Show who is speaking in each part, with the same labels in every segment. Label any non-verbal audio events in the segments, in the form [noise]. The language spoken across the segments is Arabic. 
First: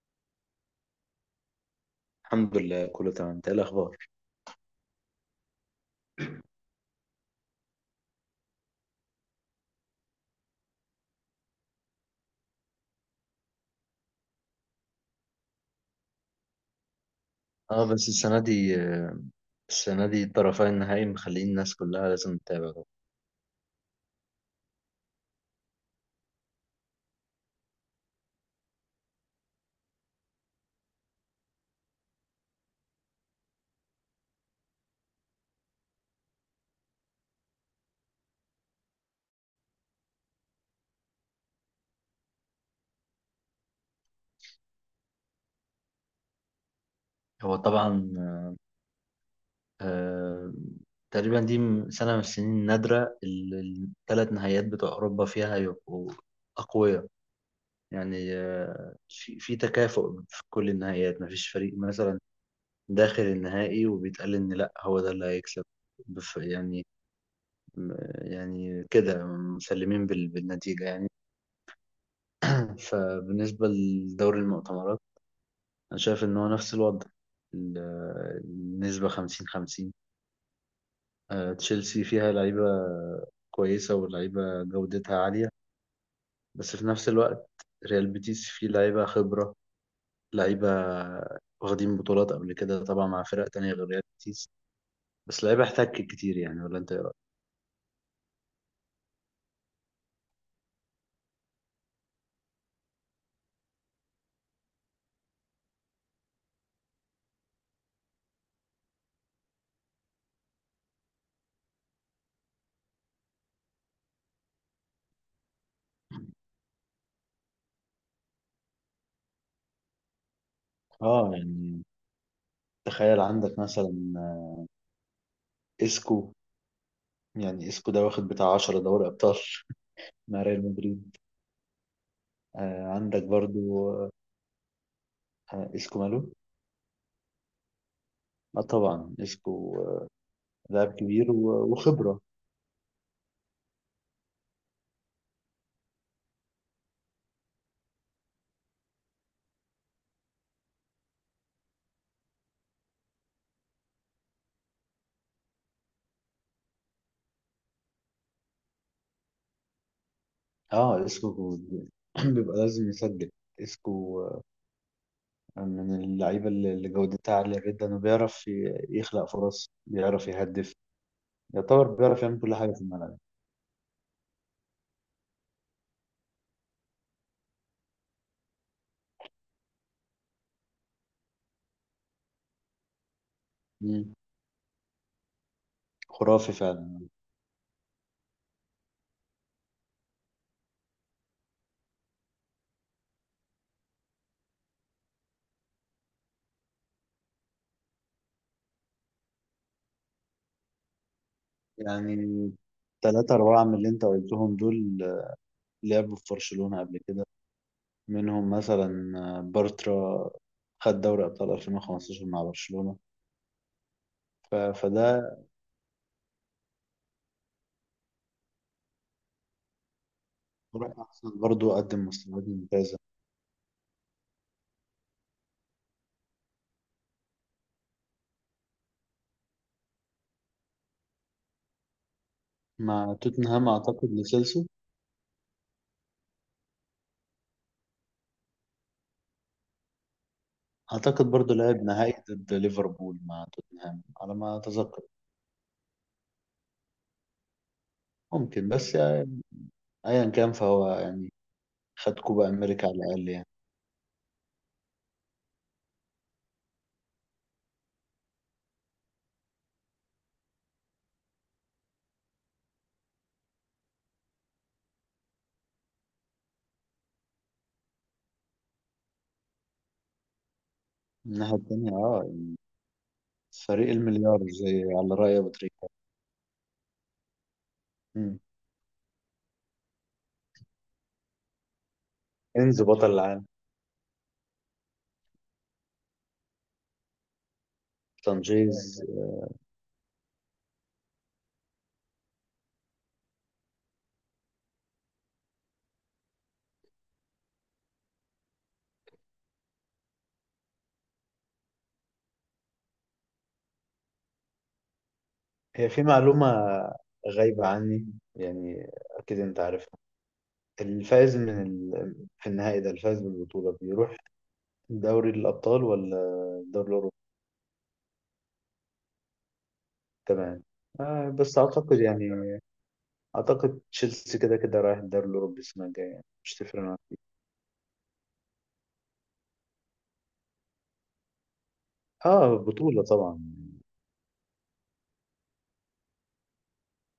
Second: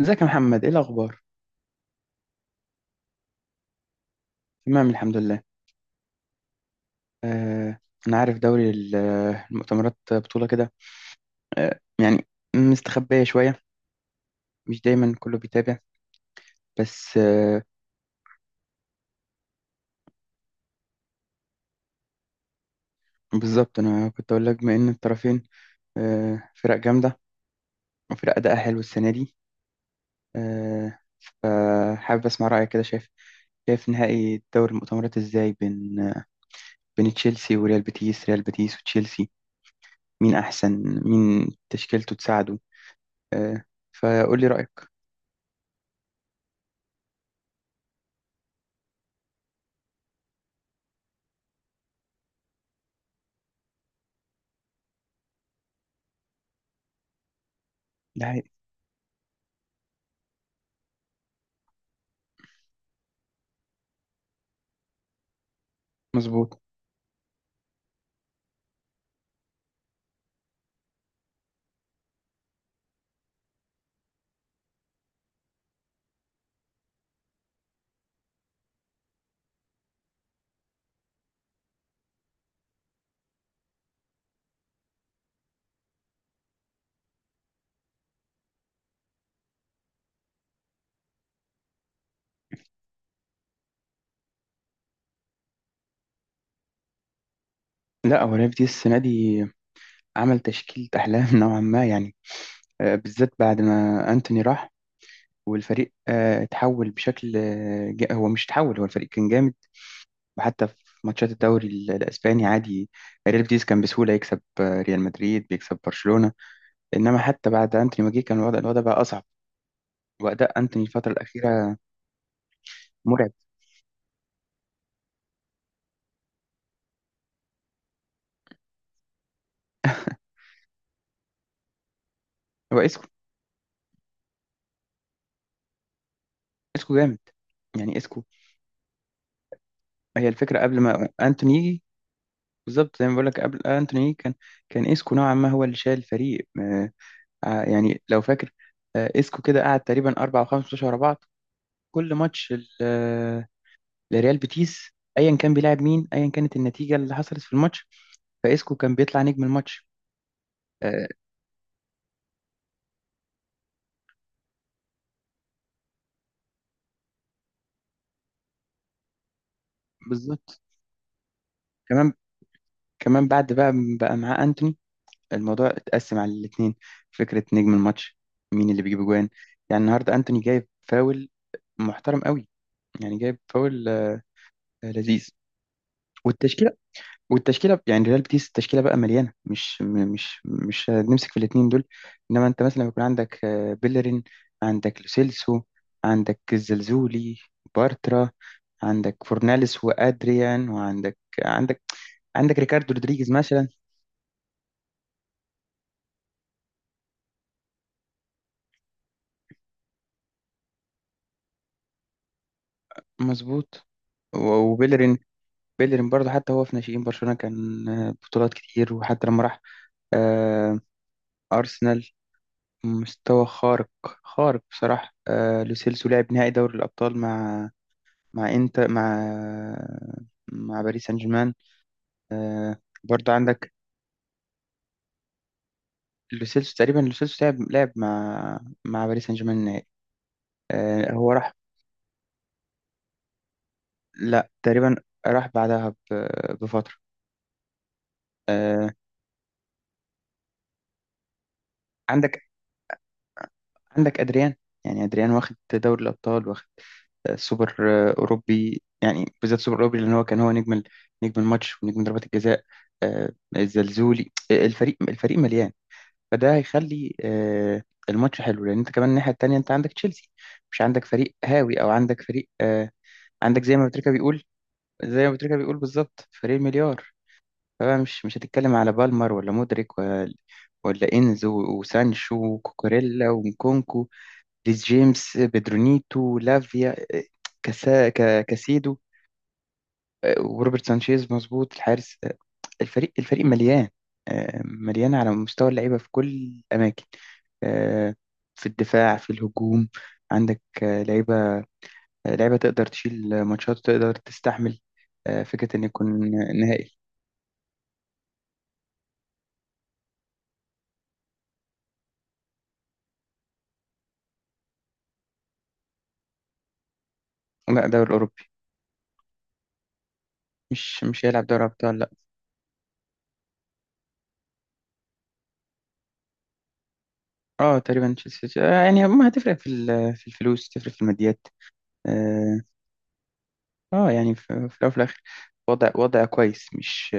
Speaker 1: ازيك يا محمد ايه الاخبار؟
Speaker 2: الحمد لله كله تمام، انت ايه الاخبار؟
Speaker 1: تمام الحمد لله. آه انا عارف دوري المؤتمرات بطولة كده. آه يعني مستخبية شوية، مش دايما كله بيتابع بس.
Speaker 2: اه، بس السنة دي، الطرفين النهائي مخلين الناس كلها لازم تتابع طبعا.
Speaker 1: بالظبط انا كنت اقول لك بما ان الطرفين فرق جامدة وفرق اداء حلو السنة دي. آه فحابب اسمع رأيك، كده شايف، شايف نهائي دوري المؤتمرات ازاي بين بين تشيلسي وريال بيتيس، ريال بيتيس وتشيلسي، مين احسن؟ مين تشكيلته تساعده؟ آه فقول لي رأيك.
Speaker 2: هو طبعا، آه تقريبا دي سنة من السنين النادرة اللي الثلاث نهائيات بتوع أوروبا فيها يبقوا أقوياء.
Speaker 1: ده
Speaker 2: يعني
Speaker 1: حقيقي
Speaker 2: في تكافؤ في كل النهائيات، مفيش فريق مثلا داخل النهائي وبيتقال إن لأ هو ده اللي هيكسب
Speaker 1: مظبوط.
Speaker 2: يعني، كده، مسلمين بالنتيجة يعني. فبالنسبة لدوري المؤتمرات، أنا شايف إن هو نفس الوضع. ال- النسبة خمسين خمسين. تشيلسي فيها لعيبة كويسة ولعيبة جودتها عالية، بس في نفس الوقت ريال بيتيس فيه لعيبة خبرة، لعيبة واخدين بطولات قبل كده طبعا مع فرق تانية غير ريال بيتيس، بس لعيبة احتكت كتير يعني. ولا أنت إيه رأيك؟
Speaker 1: لا، هو ليفدي السنة دي عمل تشكيلة أحلام [laughs] نوعا ما يعني. بالذات بعد ما أنتوني راح والفريق اتحول بشكل هو مش اتحول، هو الفريق كان جامد. وحتى في ماتشات الدوري الأسباني عادي، ريال بيتيس كان بسهولة يكسب ريال مدريد، بيكسب برشلونة. إنما حتى بعد أنتوني ما جه كان الوضع بقى أصعب. وأداء أنتوني الفترة الأخيرة
Speaker 2: يعني تخيل
Speaker 1: مرعب.
Speaker 2: عندك مثلا إسكو. يعني إسكو ده واخد بتاع 10 دوري أبطال [laughs] مع ريال مدريد.
Speaker 1: هو إسكو،
Speaker 2: عندك برضو. اسكو ماله؟
Speaker 1: إسكو جامد، يعني إسكو
Speaker 2: اه طبعا اسكو،
Speaker 1: هي الفكرة قبل
Speaker 2: لاعب
Speaker 1: ما
Speaker 2: كبير
Speaker 1: أنتوني يجي.
Speaker 2: وخبرة.
Speaker 1: بالظبط زي ما بقول لك، قبل أنتوني يجي كان إسكو نوعا ما هو اللي شايل الفريق. يعني لو فاكر، اسكو كده قعد تقريبا اربع او خمس ماتشات ورا بعض، كل ماتش لريال بيتيس، ايا كان بيلعب مين، ايا كانت النتيجه اللي حصلت في الماتش، فاسكو كان بيطلع نجم الماتش.
Speaker 2: اه
Speaker 1: آه،
Speaker 2: اسكو [clears throat] بيبقى لازم يسجل. اسكو من اللعيبة اللي جودتها عالية جدا، وبيعرف يخلق فرص، بيعرف
Speaker 1: بالظبط.
Speaker 2: يهدف. يعتبر
Speaker 1: كمان
Speaker 2: بيعرف يعمل كل حاجة في الملعب.
Speaker 1: كمان بعد بقى بقى معاه انتوني، الموضوع اتقسم على الاثنين، فكره نجم الماتش مين اللي بيجيب اجوان. يعني النهارده انتوني جايب فاول محترم قوي، يعني جايب فاول
Speaker 2: مم.
Speaker 1: لذيذ.
Speaker 2: خرافي
Speaker 1: والتشكيله
Speaker 2: فعلا.
Speaker 1: والتشكيله يعني ريال بيتيس، التشكيله بقى مليانه، مش م- مش مش نمسك في الاثنين دول، انما انت مثلا لما يكون عندك بيلرين، عندك لوسيلسو، عندك الزلزولي، بارترا، عندك فورناليس وادريان، وعندك عندك
Speaker 2: يعني
Speaker 1: عندك ريكاردو رودريجيز
Speaker 2: تلاتة أربعة
Speaker 1: مثلا.
Speaker 2: من اللي أنت قلتهم دول لعبوا في برشلونة قبل كده. منهم مثلا بارترا خد دوري أبطال 2015 مع برشلونة.
Speaker 1: مظبوط. و- وبيلرين،
Speaker 2: فده.
Speaker 1: بيلرين برضه حتى هو في ناشئين برشلونه كان بطولات كتير، وحتى لما راح آه،
Speaker 2: وراح أرسنال برضو قدم
Speaker 1: أرسنال،
Speaker 2: مستويات ممتازة
Speaker 1: مستوى خارق، خارق بصراحة. لوسيلسو لعب نهائي دوري الأبطال مع، مع انت مع مع باريس سان جيرمان. آه
Speaker 2: مع
Speaker 1: برضو
Speaker 2: توتنهام،
Speaker 1: عندك
Speaker 2: أعتقد لسيلسو.
Speaker 1: لوسيلسو، تقريبا لوسيلسو لعب مع مع باريس سان جيرمان النهائي.
Speaker 2: أعتقد
Speaker 1: هو راح،
Speaker 2: برضو لعب نهائي ضد ليفربول مع توتنهام على
Speaker 1: لا
Speaker 2: ما
Speaker 1: تقريبا،
Speaker 2: أتذكر.
Speaker 1: راح بعدها بفترة.
Speaker 2: ممكن،
Speaker 1: آه
Speaker 2: بس يعني أيا كان فهو يعني خد
Speaker 1: عندك،
Speaker 2: كوبا أمريكا على الأقل يعني.
Speaker 1: عندك ادريان، يعني ادريان واخد دوري الابطال، واخد سوبر اوروبي، يعني بالذات سوبر اوروبي لان هو كان هو نجم نجم الماتش ونجم ضربات الجزاء. الزلزولي، الفريق الفريق مليان، فده هيخلي الماتش حلو، لان انت كمان الناحيه التانيه انت عندك تشيلسي، مش عندك فريق
Speaker 2: من الناحية
Speaker 1: هاوي، او
Speaker 2: التانية،
Speaker 1: عندك فريق
Speaker 2: يعني
Speaker 1: عندك زي ما
Speaker 2: فريق
Speaker 1: بتريكا
Speaker 2: المليار،
Speaker 1: بيقول،
Speaker 2: زي على
Speaker 1: زي ما
Speaker 2: رأي أبو
Speaker 1: بتريكا بيقول
Speaker 2: تريكة.
Speaker 1: بالظبط فريق مليار. فبقى مش
Speaker 2: مم.
Speaker 1: هتتكلم على بالمر، ولا مودريك، ولا انزو وسانشو
Speaker 2: إنزو بطل
Speaker 1: وكوكوريلا
Speaker 2: العالم.
Speaker 1: ومكونكو، ريس جيمس، بيدرونيتو، لافيا، كاسا كاسيدو،
Speaker 2: تنجيز.
Speaker 1: وروبرت سانشيز، مظبوط الحارس. الفريق مليان، مليان على مستوى اللعيبة في كل الأماكن، آه، في الدفاع، في الهجوم، عندك لعيبة، لعيبة تقدر تشيل ماتشات، تقدر تستحمل فكرة إن
Speaker 2: هي في
Speaker 1: يكون
Speaker 2: معلومة
Speaker 1: نهائي.
Speaker 2: غايبة عني، يعني أكيد أنت عارفها. الفائز من في النهائي ده، الفائز بالبطولة بيروح دوري الأبطال ولا الدوري الأوروبي؟
Speaker 1: لا، دوري أوروبي،
Speaker 2: تمام.
Speaker 1: مش هيلعب
Speaker 2: بس
Speaker 1: دوري أبطال
Speaker 2: أعتقد،
Speaker 1: لا.
Speaker 2: يعني أعتقد تشيلسي كده كده رايح الدوري الأوروبي السنة الجاية، يعني مش تفرق معاه.
Speaker 1: اه تقريبا تشيلسي يعني ما هتفرق في في الفلوس، تفرق في الماديات. اه
Speaker 2: بطولة طبعا.
Speaker 1: يعني في في الأول وفي الآخر وضع، وضع كويس، مش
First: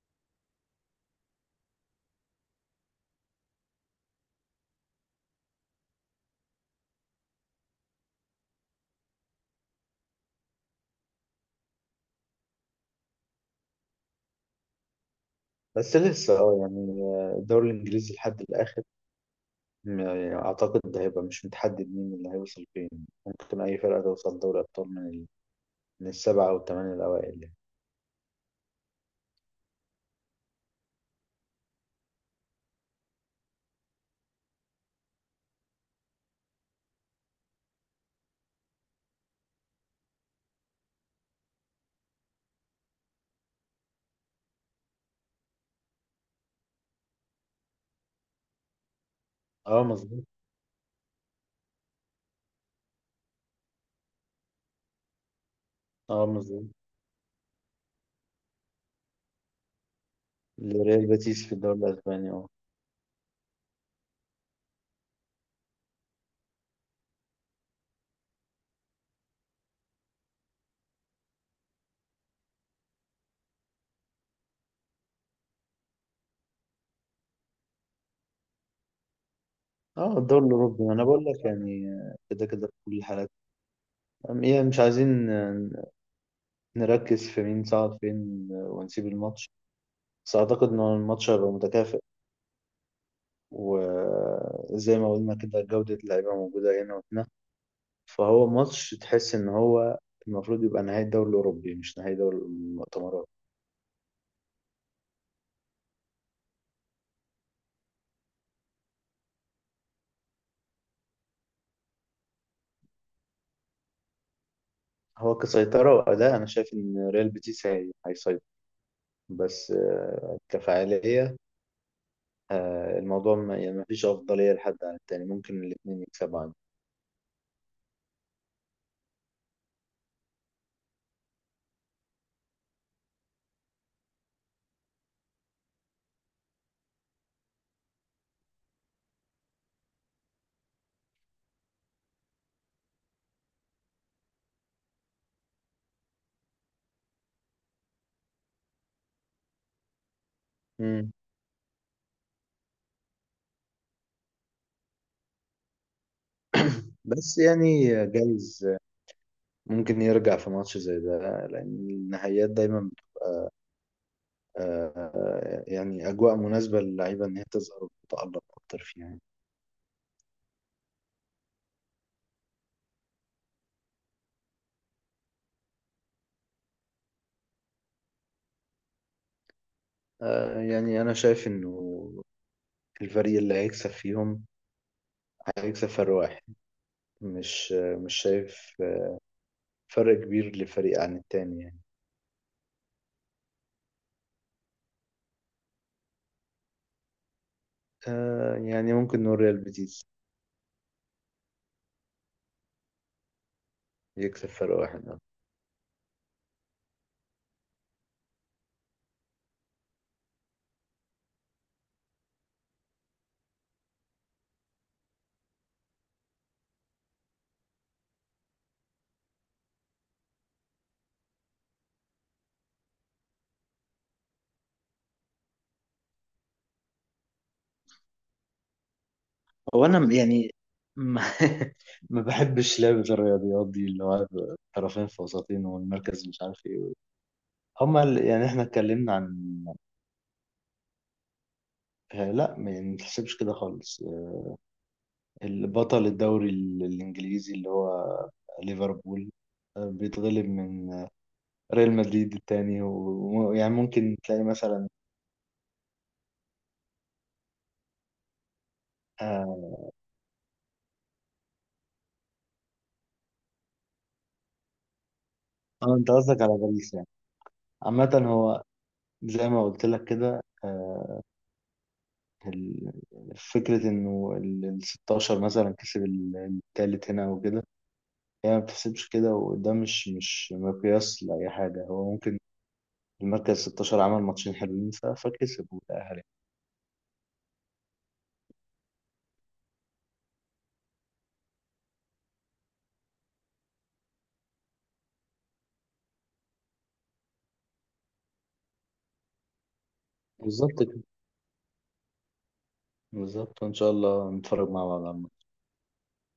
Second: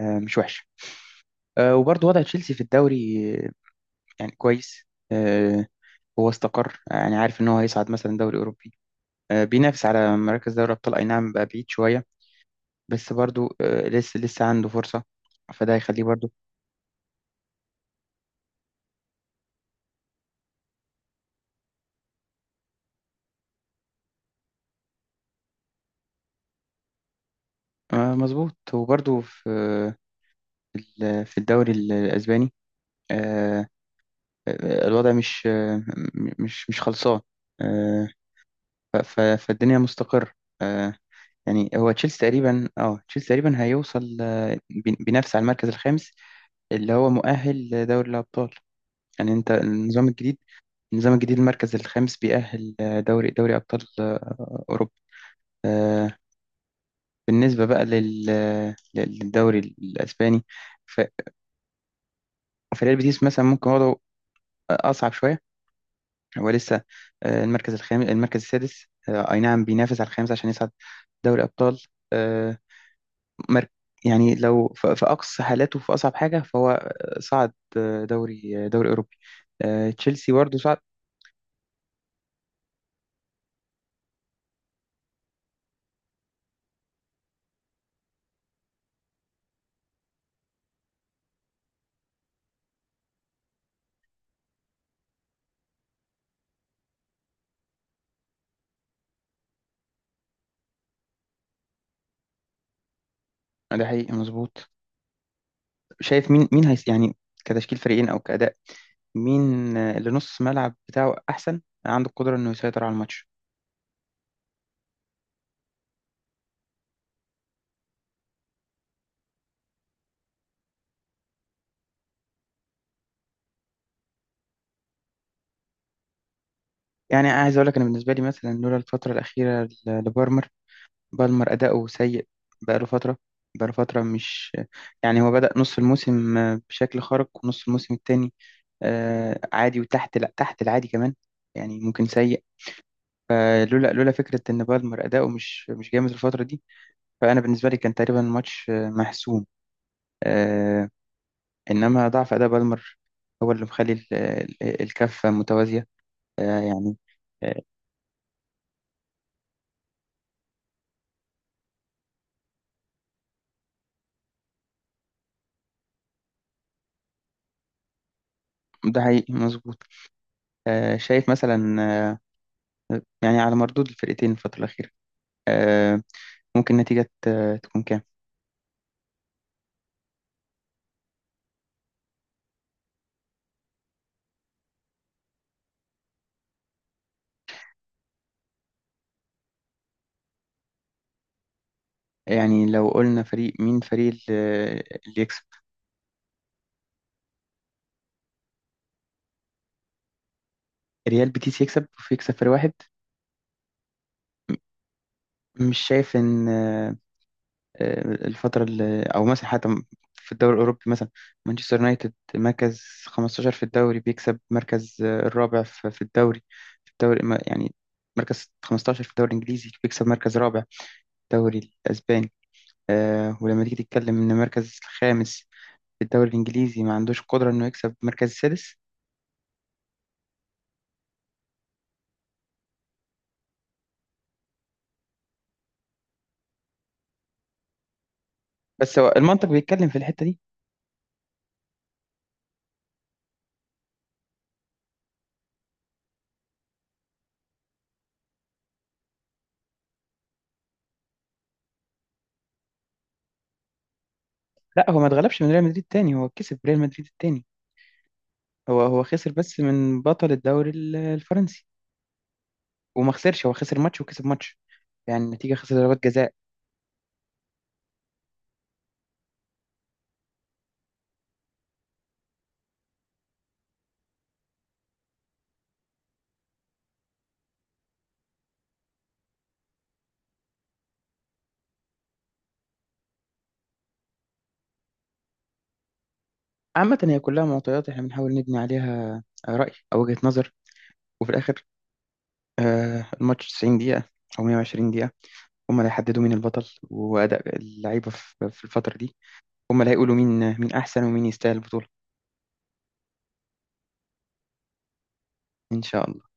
Speaker 1: مش وحش. وبرضه وضع تشيلسي في الدوري يعني كويس. آه، هو استقر، يعني عارف ان هو هيصعد مثلا دوري اوروبي، بينافس على مراكز دوري ابطال، اي نعم بقى بعيد شويه، بس برضو لسه عنده فرصه، فده
Speaker 2: بس
Speaker 1: هيخليه برضو.
Speaker 2: لسه، يعني الدوري الإنجليزي لحد الآخر. يعني أعتقد ده هيبقى مش متحدد مين اللي هيوصل فين. ممكن أي فرقة توصل دوري أبطال من السبعة أو الثمانية الأوائل يعني.
Speaker 1: مظبوط. وبرضو في في الدوري الاسباني آه، الوضع مش مش خلصان. آه، ف- ف- فالدنيا مستقر. آه، يعني هو تشيلسي تقريبا، اه تشيلسي تقريبا هيوصل بينافس على المركز الخامس اللي هو مؤهل لدوري الابطال. يعني انت
Speaker 2: اه
Speaker 1: النظام
Speaker 2: مظبوط.
Speaker 1: الجديد، النظام الجديد المركز الخامس بيأهل دوري أبطال أوروبا. آه،
Speaker 2: اه مظبوط.
Speaker 1: بالنسبة بقى للدوري الأسباني، ف-
Speaker 2: ريال بيتيس في الدوري الأسباني، اه.
Speaker 1: فريال بيتيس مثلا ممكن وضعه أصعب شوية. هو لسه المركز الخامس، المركز السادس، أي نعم بينافس على الخامس عشان يصعد دوري أبطال. آه، مر- يعني لو في أقصى حالاته في أصعب حاجة فهو صعد دوري أوروبي،
Speaker 2: اه،
Speaker 1: تشيلسي
Speaker 2: الدوري
Speaker 1: برضه صعد.
Speaker 2: الأوروبي أنا بقول لك، يعني كده كده في كل حالة. إيه، مش عايزين نركز في مين صعد فين ونسيب الماتش. بس أعتقد إن الماتش هيبقى متكافئ، وزي ما قلنا كده جودة اللعيبة موجودة هنا وهنا. فهو ماتش تحس إن هو المفروض يبقى نهائي الدوري الأوروبي، مش نهائي دوري المؤتمرات.
Speaker 1: ده حقيقي مظبوط. شايف مين، مين هيس يعني، كتشكيل فريقين أو كأداء، مين اللي نص ملعب بتاعه احسن، عنده القدره انه يسيطر على الماتش؟
Speaker 2: هو كسيطرة وأداء أنا شايف إن ريال بيتيس هيسيطر، بس كفاعلية، الموضوع، ما يعني ما فيش أفضلية لحد عن التاني، ممكن الاتنين يكسبوا عادي.
Speaker 1: يعني عايز اقول لك، انا بالنسبه لي مثلا لولا الفتره الاخيره لبالمر، بالمر اداؤه سيء بقاله فتره، بقاله فتره مش يعني هو بدأ نص الموسم بشكل خارق، ونص الموسم التاني عادي وتحت، لا تحت العادي كمان، يعني ممكن سيء. فلولا فكره ان بالمر اداؤه مش مش جامد الفتره دي، فانا بالنسبه لي كان تقريبا الماتش محسوم. آه،
Speaker 2: مم.
Speaker 1: إنما ضعف أداء بالمر هو اللي مخلي الكفة متوازية. آه، يعني
Speaker 2: بس
Speaker 1: آه،
Speaker 2: يعني جايز ممكن يرجع في ماتش زي ده، لأن النهائيات دايما يعني أجواء مناسبة للعيبة إن هي تظهر وتتألق أكتر
Speaker 1: ده
Speaker 2: فيها يعني.
Speaker 1: حقيقي مظبوط. شايف مثلا، يعني على مردود الفرقتين الفترة الأخيرة آه، ممكن النتيجة تكون كام؟
Speaker 2: يعني أنا شايف إنه الفريق اللي هيكسب فيهم هيكسب فرق واحد. مش شايف فرق كبير لفريق عن التاني يعني.
Speaker 1: يعني لو قلنا فريق مين، فريق اللي يكسب،
Speaker 2: يعني ممكن نقول ريال بيتيس
Speaker 1: ريال بيتيس يكسب ويكسب فريق واحد.
Speaker 2: يكسب فرق واحد.
Speaker 1: مش شايف إن الفترة اللي أو مثلا حتى في الدوري الأوروبي مثلا، مانشستر يونايتد مركز 15 في الدوري بيكسب مركز الرابع في الدوري، يعني مركز 15 في الدوري الإنجليزي بيكسب مركز رابع في الدوري الأسباني. ولما تيجي تتكلم إن مركز الخامس في الدوري الإنجليزي ما عندوش قدرة إنه يكسب مركز السادس؟
Speaker 2: هو أنا يعني ما, [laughs] ما بحبش لعبة الرياضيات دي، اللي هو طرفين في وسطين والمركز مش عارف إيه. هما يعني احنا
Speaker 1: بس هو
Speaker 2: اتكلمنا عن،
Speaker 1: المنطق بيتكلم في الحتة دي.
Speaker 2: لا، ما نحسبش كده خالص. البطل الدوري الانجليزي اللي هو ليفربول بيتغلب من ريال مدريد التاني ويعني ممكن تلاقي مثلا.
Speaker 1: لا هو ما اتغلبش من ريال مدريد تاني، هو كسب ريال مدريد التاني، هو خسر بس
Speaker 2: اه.
Speaker 1: من بطل الدوري الفرنسي، وما خسرش، هو خسر ماتش وكسب ماتش، يعني النتيجة خسر ضربات
Speaker 2: انت
Speaker 1: جزاء.
Speaker 2: قصدك على باريس يعني. عامة هو زي ما قلت لك كده، ال- فكرة انه ال 16 مثلا كسب التالت هنا وكده. هي يعني ما بتحسبش كده، وده مش مقياس لأي حاجة. هو ممكن المركز 16 عمل ماتشين حلوين فكسب وتأهل يعني.
Speaker 1: عامة هي كلها معطيات احنا بنحاول نبني عليها رأي أو وجهة نظر، وفي الآخر الماتش 90 دقيقة أو 120 دقيقة هما اللي هيحددوا مين البطل، وأداء اللعيبة في الفترة دي هما اللي هيقولوا مين، مين
Speaker 2: بالظبط كده.
Speaker 1: أحسن ومين يستاهل البطولة.
Speaker 2: بالظبط، وإن شاء الله نتفرج مع بعض على
Speaker 1: إن شاء الله.